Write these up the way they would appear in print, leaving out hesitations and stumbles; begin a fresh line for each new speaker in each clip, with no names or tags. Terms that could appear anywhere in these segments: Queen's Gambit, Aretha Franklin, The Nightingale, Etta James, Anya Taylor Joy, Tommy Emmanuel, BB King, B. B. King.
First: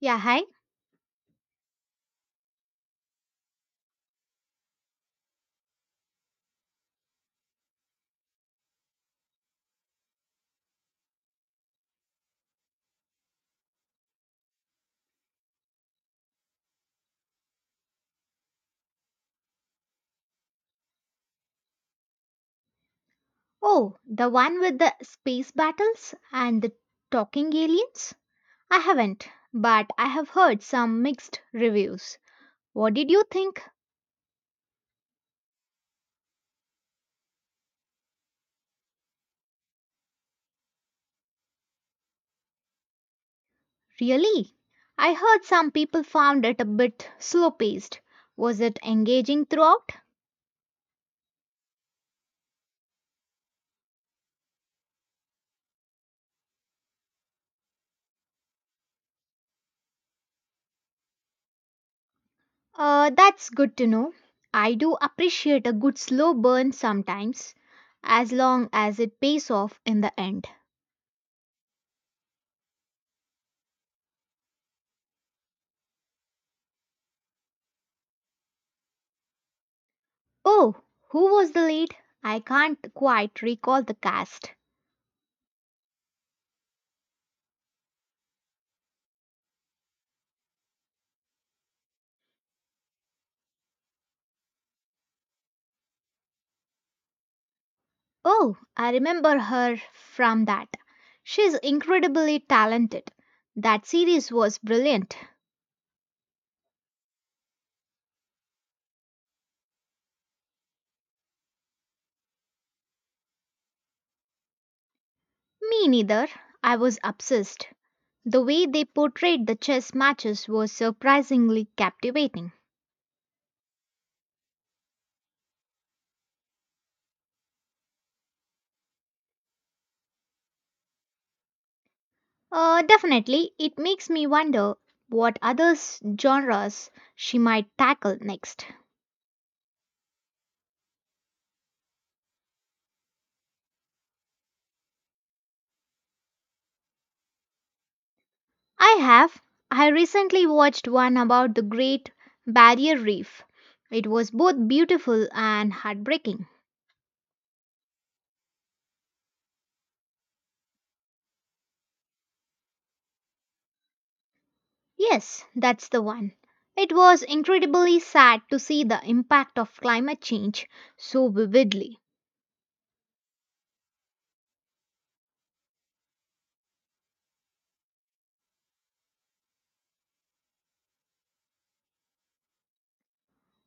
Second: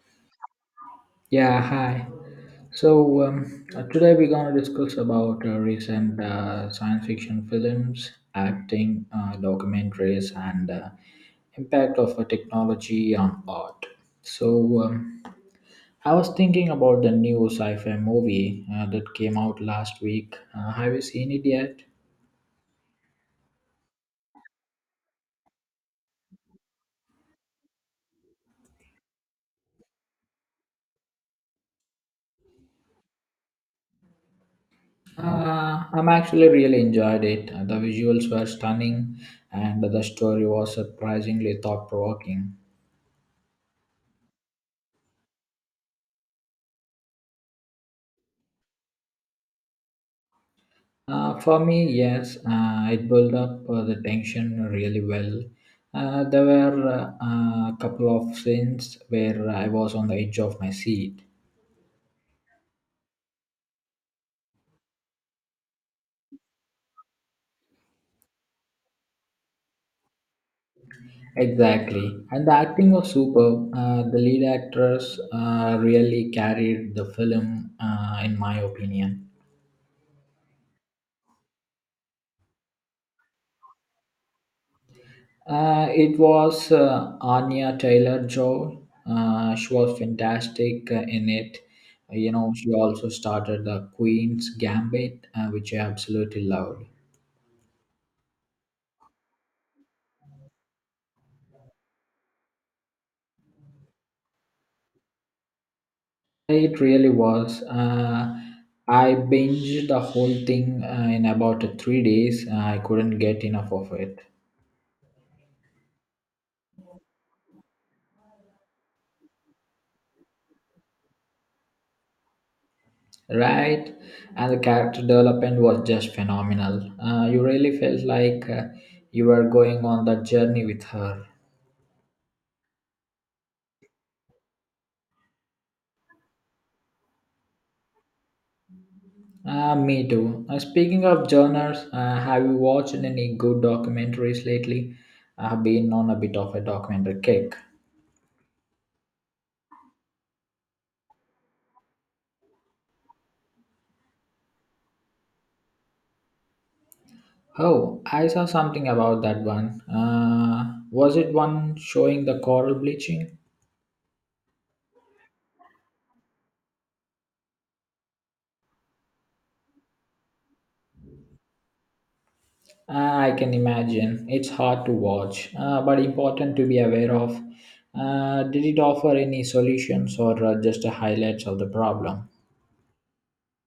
Yeah, hi.
Yeah, hi. So today we're gonna discuss about recent science fiction films, acting, documentaries, and impact of technology on art. So um, I was thinking about the new sci-fi movie that came out last week. Have you seen it yet?
Oh, the one with the space battles and the talking aliens? I haven't, but I have heard some mixed reviews. What did you think?
I'm actually really enjoyed it. The visuals were stunning, and the story was surprisingly thought-provoking.
Really? I heard some people found it a bit slow paced. Was it engaging throughout?
For me, yes, it built up the tension really well. There were a couple of scenes where I was on the edge of my seat.
That's good to know. I do appreciate a good slow burn sometimes, as long as it pays off in the end.
Exactly. And the acting was superb. The lead actress really carried the film, in my opinion.
Oh, who was the lead? I can't quite recall the cast.
It was Anya Taylor Joy. She was fantastic in it. She also started the Queen's Gambit, which I absolutely loved.
Oh, I remember her from that. She's incredibly talented. That series was brilliant.
It really was. I binged the whole thing in about 3 days. I couldn't get enough of it.
Me neither. I was obsessed. The way they portrayed the chess matches was surprisingly captivating.
Right, and the character development was just phenomenal. You really felt like you were going on that journey with her.
Definitely, it makes me wonder what other genres she might tackle next.
Me too. Speaking of genres, have you watched any good documentaries lately? I have been on a bit of a documentary kick.
I have. I recently watched one about the Great Barrier Reef. It was both beautiful and heartbreaking.
Oh, I saw something about that one. Was it one showing the coral bleaching?
Yes, that's the one. It was incredibly sad to see the impact of climate change so vividly.
I can imagine. It's hard to watch, but important to be aware of. Did it offer any solutions or just the highlights of the problem?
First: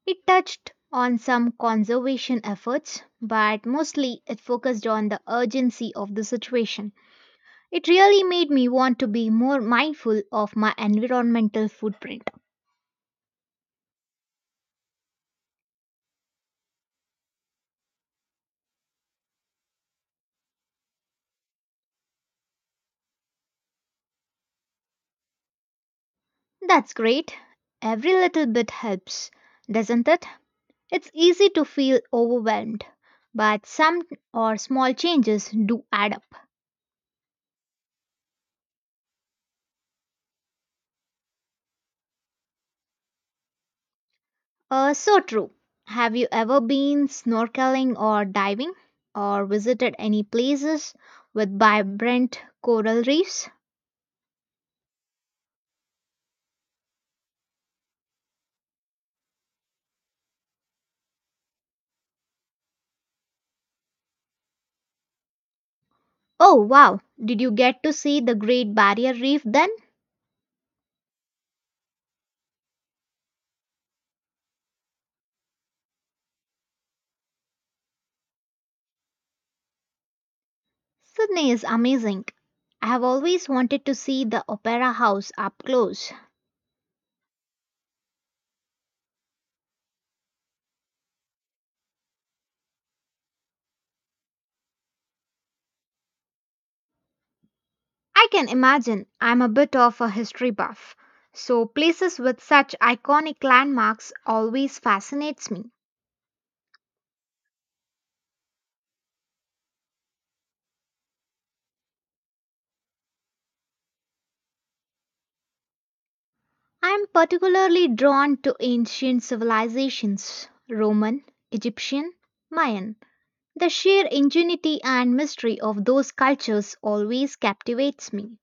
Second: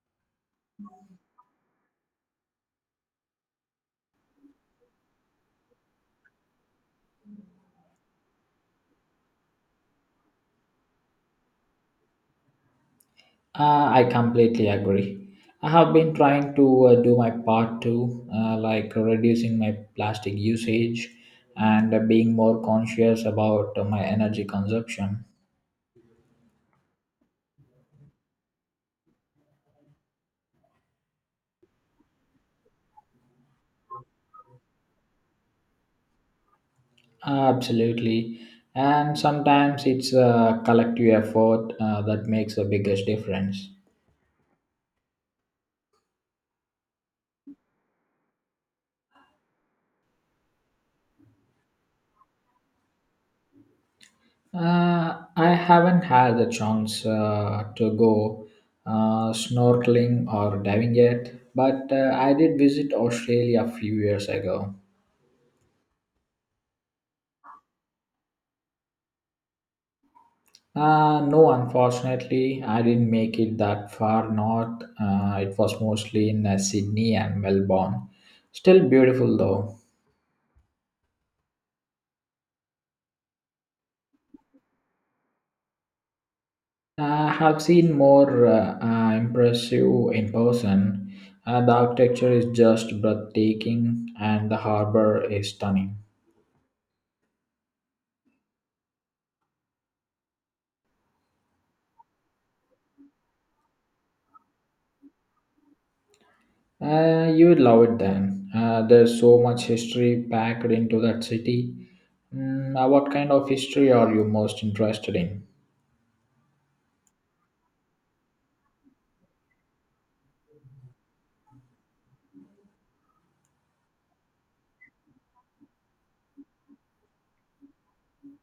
It touched on some conservation efforts, but mostly it focused on the urgency of the situation. It really made me want to be more mindful of my environmental footprint.
I completely agree. I have been trying to do my part too, like reducing my plastic usage and being more conscious about my energy consumption.
That's great. Every little bit helps, doesn't it? It's easy to feel overwhelmed, but some or small changes do add up.
Absolutely. And sometimes it's a collective effort that makes the biggest difference.
So true. Have you ever been snorkeling or diving or visited any places with vibrant coral reefs?
I haven't had the chance to go snorkeling or diving yet, but I did visit Australia a few years ago.
Oh wow, did you get to see the Great Barrier Reef then?
No, unfortunately, I didn't make it that far north. It was mostly in Sydney and Melbourne. Still beautiful though.
Sydney is amazing. I have always wanted to see the Opera House up close.
I have seen more impressive in person. The architecture is just breathtaking and the harbor is stunning.
I can imagine. I'm a bit of a history buff, so places with such iconic landmarks always fascinates me.
You would love it then. There's so much history packed into that city. What kind of history are you most interested in?
I'm particularly drawn to ancient civilizations: Roman, Egyptian, Mayan. The sheer ingenuity and mystery of those cultures always captivates me.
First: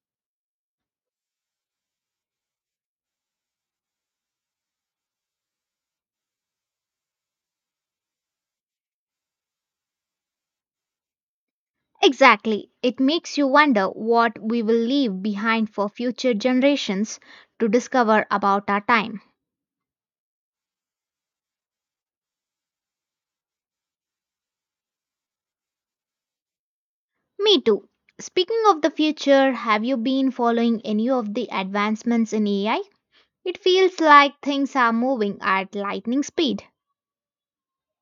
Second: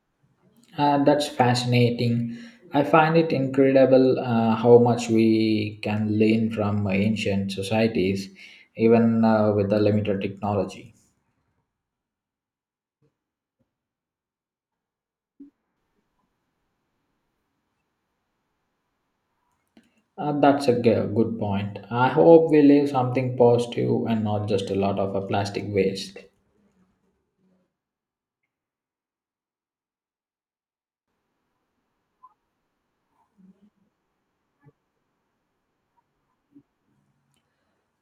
And that's fascinating. I find it incredible how much we can learn from ancient societies, even with the limited technology.
Exactly, it makes you wonder what we will leave behind for future generations to discover about our time.
Good point. I hope we leave something positive and not just a lot of plastic waste.
Me too. Speaking of the future, have you been following any of the advancements in AI? It feels like things are moving at lightning speed.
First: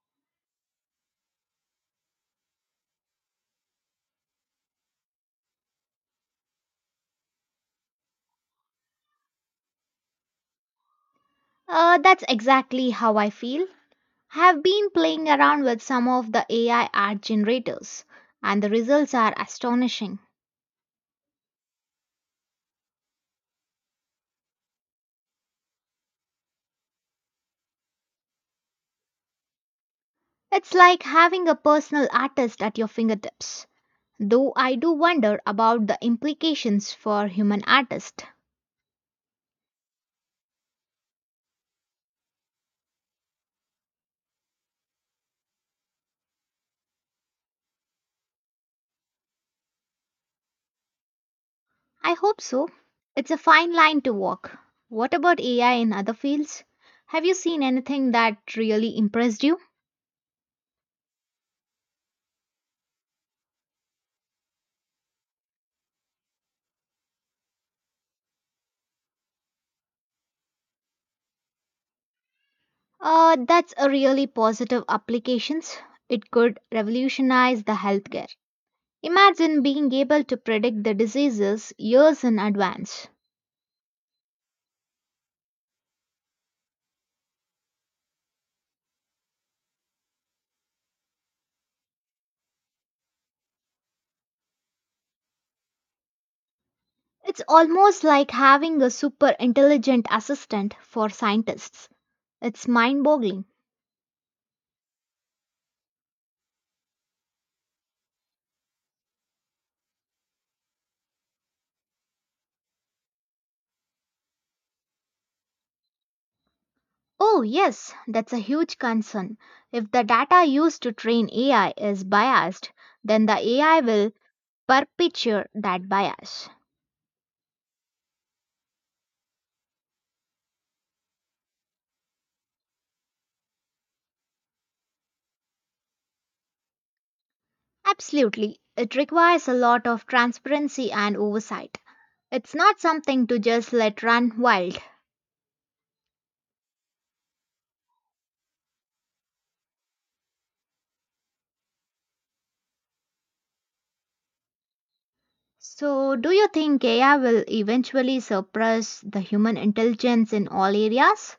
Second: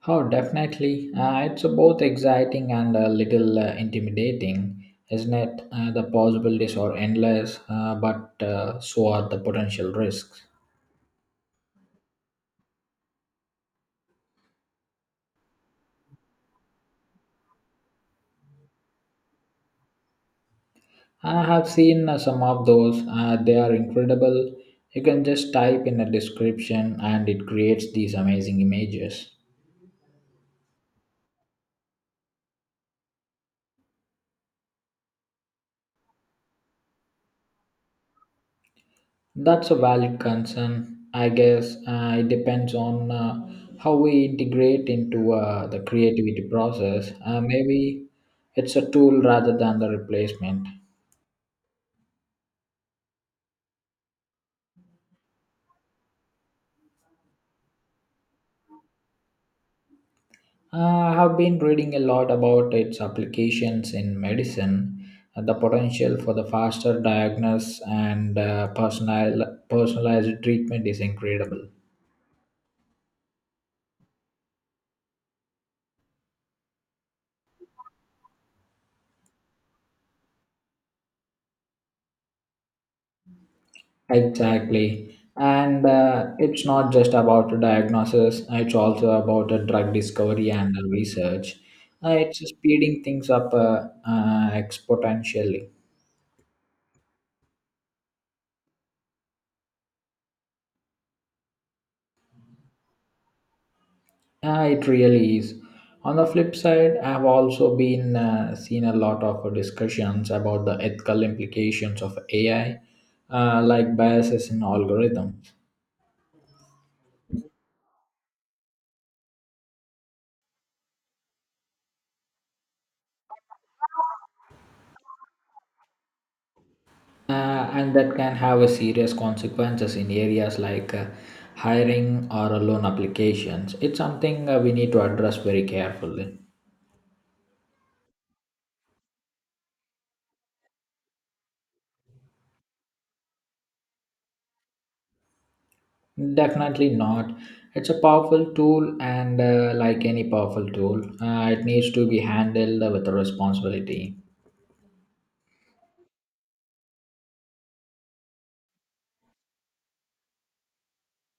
Oh, definitely. It's both exciting and a little intimidating, isn't it? The possibilities are endless, but so are the potential risks.
That's exactly how I feel. I have been playing around with some of the AI art generators, and the results are astonishing.
I have seen some of those. They are incredible. You can just type in a description and it creates these amazing images.
It's like having a personal artist at your fingertips. Though I do wonder about the implications for human artists.
That's a valid concern, I guess. It depends on how we integrate into the creativity process. Maybe it's a tool rather than the replacement.
I hope so. It's a fine line to walk. What about AI in other fields? Have you seen anything that really impressed you?
I have been reading a lot about its applications in medicine, the potential for the faster diagnosis and personalized treatment is incredible.
That's a really positive applications. It could revolutionize the healthcare. Imagine being able to predict the diseases years in advance.
Exactly. And it's not just about diagnosis, it's also about the drug discovery and the research. It's speeding things up exponentially.
It's almost like having a super intelligent assistant for scientists. It's mind boggling.
Yeah, it really is. On the flip side, I've also been seen a lot of discussions about the ethical implications of AI, like biases in algorithms,
Oh, yes, that's a huge concern. If the data used to train AI is biased, then the AI will perpetuate that bias.
and that can have a serious consequences in areas like hiring or loan applications. It's something we need to address very carefully.
Absolutely, it requires a lot of transparency and oversight. It's not something to just let run wild.
Definitely not. It's a powerful tool, and like any powerful tool, it needs to be handled with responsibility.
So, do you think AI will eventually surpass the human intelligence in all areas?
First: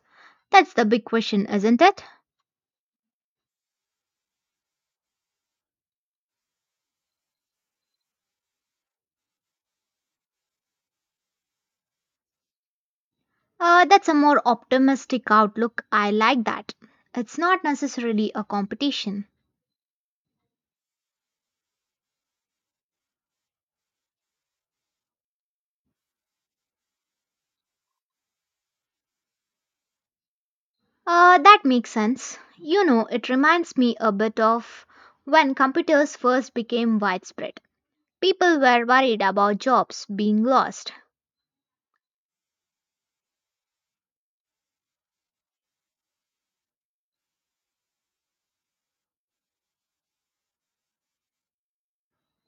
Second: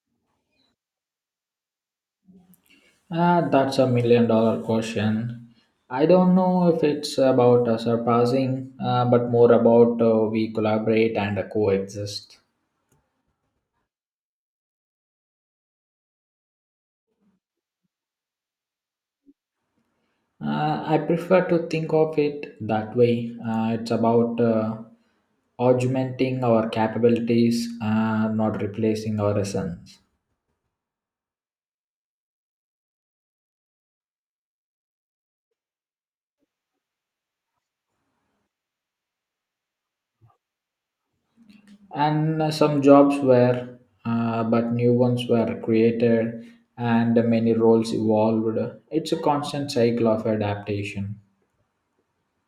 That's the big question, isn't it?
Ah, that's a million dollar question. I don't know if it's about surpassing, but more about we collaborate and coexist.
That's a more optimistic outlook. I like that. It's not necessarily a competition.
I prefer to think of it that way. It's about augmenting our capabilities, not replacing our essence.
That makes sense. You know, it reminds me a bit of when computers first became widespread. People were worried about jobs being lost.
And some jobs were, but new ones were created, and many roles evolved. It's a constant cycle of adaptation.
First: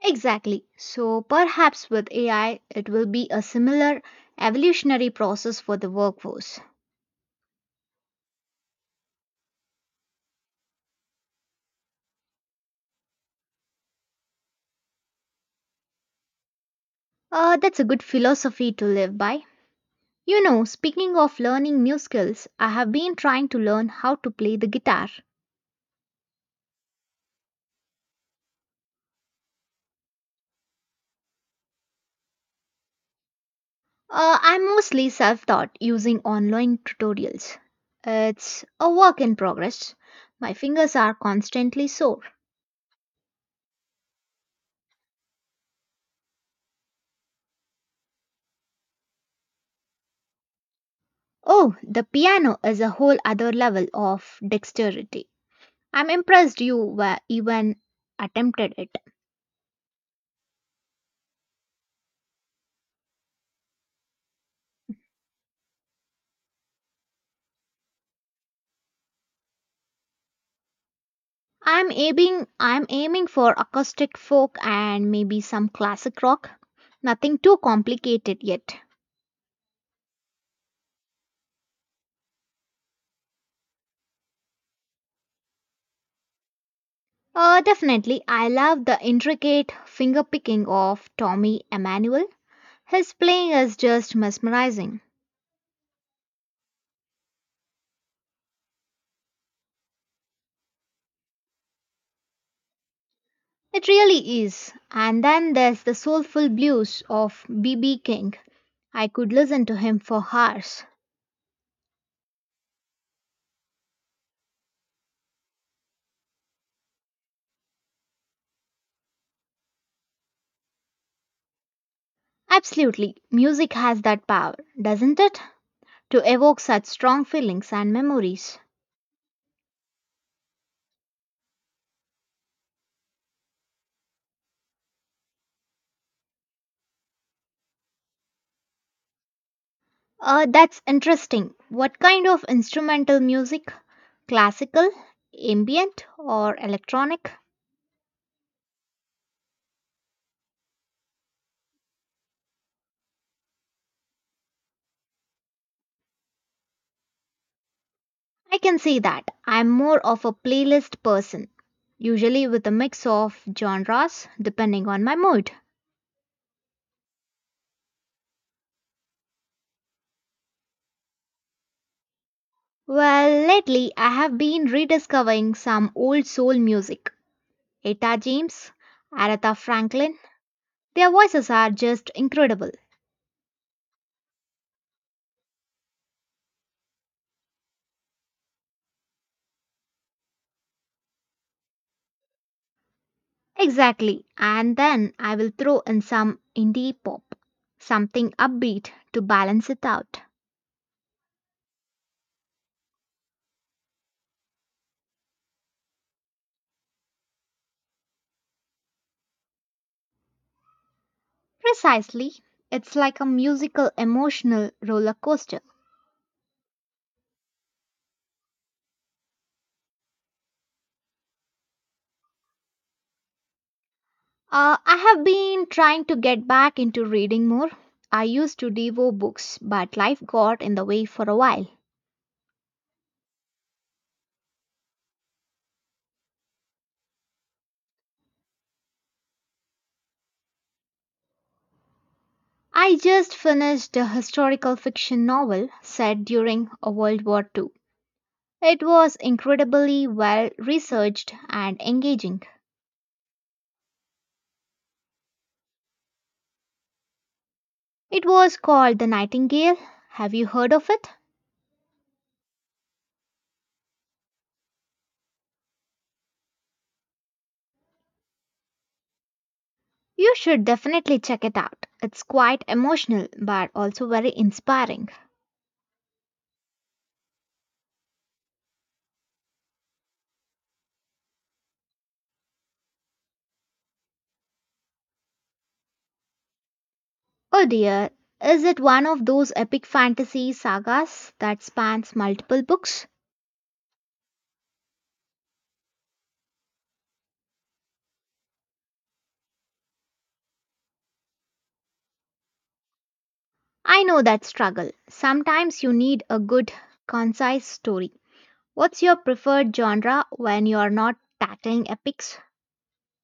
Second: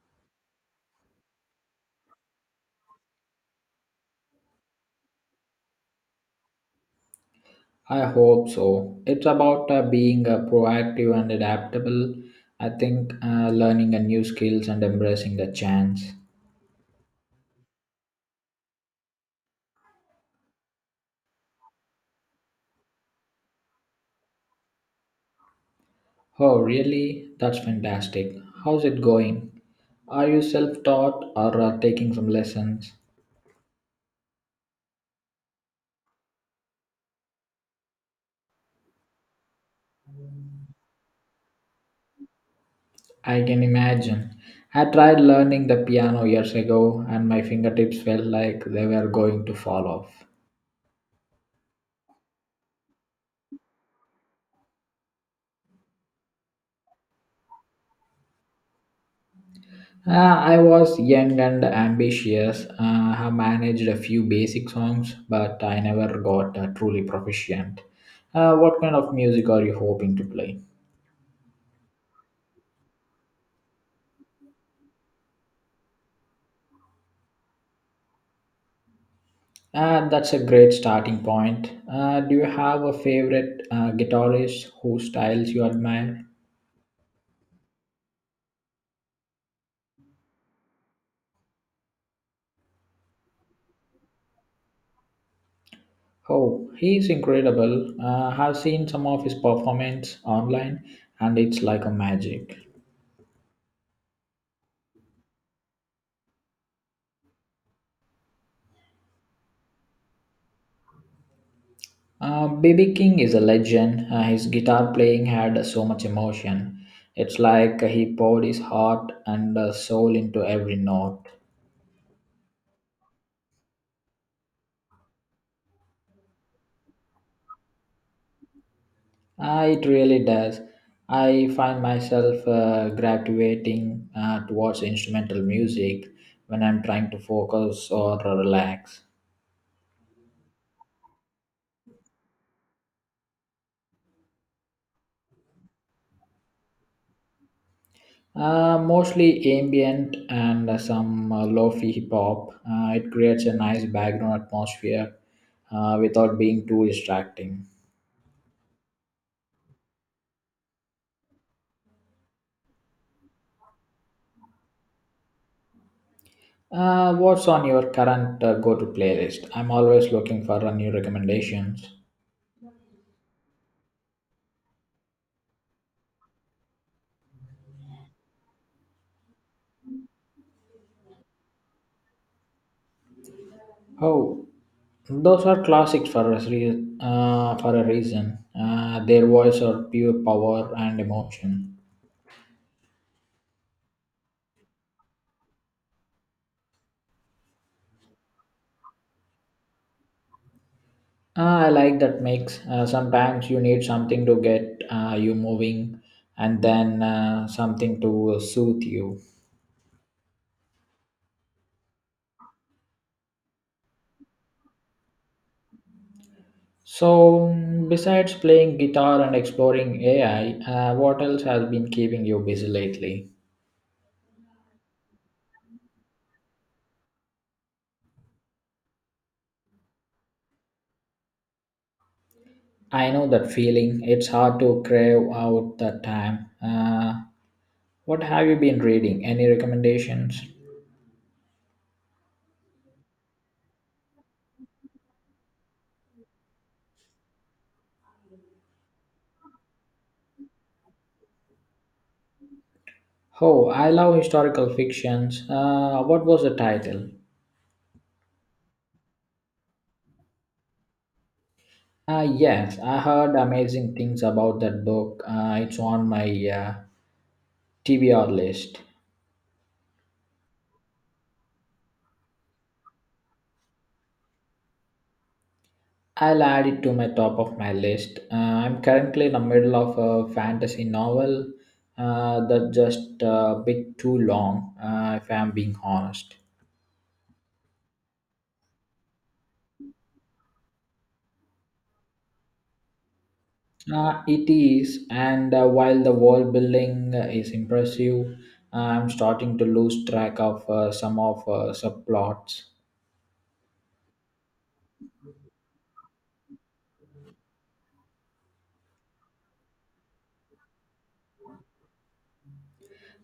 Exactly. So perhaps with AI, it will be a similar evolutionary process for the workforce.
I hope so. It's about being proactive and adaptable. I think learning a new skills and embracing the chance.
That's a good philosophy to live by. You know, speaking of learning new skills, I have been trying to learn how to play the guitar.
Oh, really? That's fantastic. How's it going? Are you self-taught or taking some lessons?
I'm mostly self taught using online tutorials. It's a work in progress. My fingers are constantly sore.
I can imagine. I tried learning the piano years ago and my fingertips felt like they were going to fall off.
Oh, the piano is a whole other level of dexterity. I'm impressed you were even attempted it.
I was young and ambitious. I managed a few basic songs, but I never got truly proficient. What kind of music are you hoping to play?
I'm aiming for acoustic folk and maybe some classic rock. Nothing too complicated yet.
That's a great starting point. Do you have a favorite guitarist whose styles you admire?
Definitely, I love the intricate fingerpicking of Tommy Emmanuel. His playing is just mesmerizing.
Oh, he's incredible. I've seen some of his performance online, and it's like a magic.
It really is. And then there's the soulful blues of B. B. King. I could listen to him for hours.
BB King is a legend. His guitar playing had so much emotion. It's like he poured his heart and soul into every note.
Absolutely, music has that power, doesn't it, to evoke such strong feelings and memories?
It really does. I find myself gravitating towards instrumental music when I'm trying to focus or relax.
That's interesting. What kind of instrumental music? Classical, ambient, or electronic?
Mostly ambient and some lo-fi hip hop. It creates a nice background atmosphere without being too distracting.
I can see that. I'm more of a playlist person, usually with a mix of genres depending on my mood.
What's on your current go to playlist? I'm always looking for new recommendations.
Well, lately I have been rediscovering some old soul music. Etta James, Aretha Franklin, their voices are just incredible.
Oh, those are classics for for a reason. Their voice are pure power and emotion.
Exactly. And then I will throw in some indie pop, something upbeat to balance it out.
Ah, I like that mix. Sometimes you need something to get you moving and then something to soothe you.
Precisely. It's like a musical emotional roller coaster.
So, besides playing guitar and exploring AI, what else has been keeping you busy lately?
I have been trying to get back into reading more. I used to devour books, but life got in the way for a while.
I know that feeling. It's hard to crave out that time. What have you been reading? Any recommendations?
I just finished a historical fiction novel set during a World War II. It was incredibly well researched and engaging.
Oh, I love historical fictions. What was the title?
It was called The Nightingale. Have you heard of it?
Yes, I heard amazing things about that book. It's on my uh, TBR list.
You should definitely check it out. It's quite emotional but also very inspiring.
I'll add it to my top of my list. I'm currently in the middle of a fantasy novel that's just a bit too long, if I'm being honest.
Oh dear, is it one of those epic fantasy sagas that spans multiple books?
It is, and while the wall building is impressive, I'm starting to lose track of some of subplots.
I know that struggle. Sometimes you need a good, concise story. What's your preferred genre when you're not tackling epics?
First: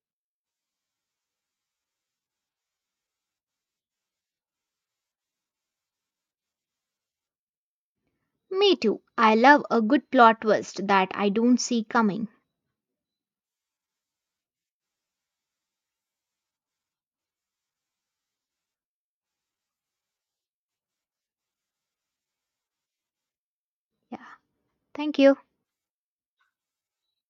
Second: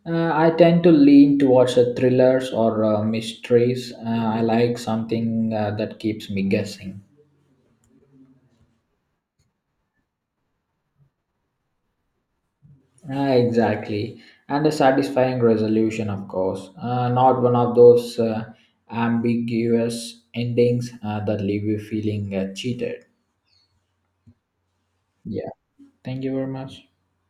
I tend to lean towards thrillers or mysteries. I like something that keeps me guessing.
Me too. I love a good plot twist that I don't see coming.
Ah, exactly. And a satisfying resolution, of course. Not one of those ambiguous endings that leave you feeling cheated.
Yeah, thank you.
Yeah. Thank you very much.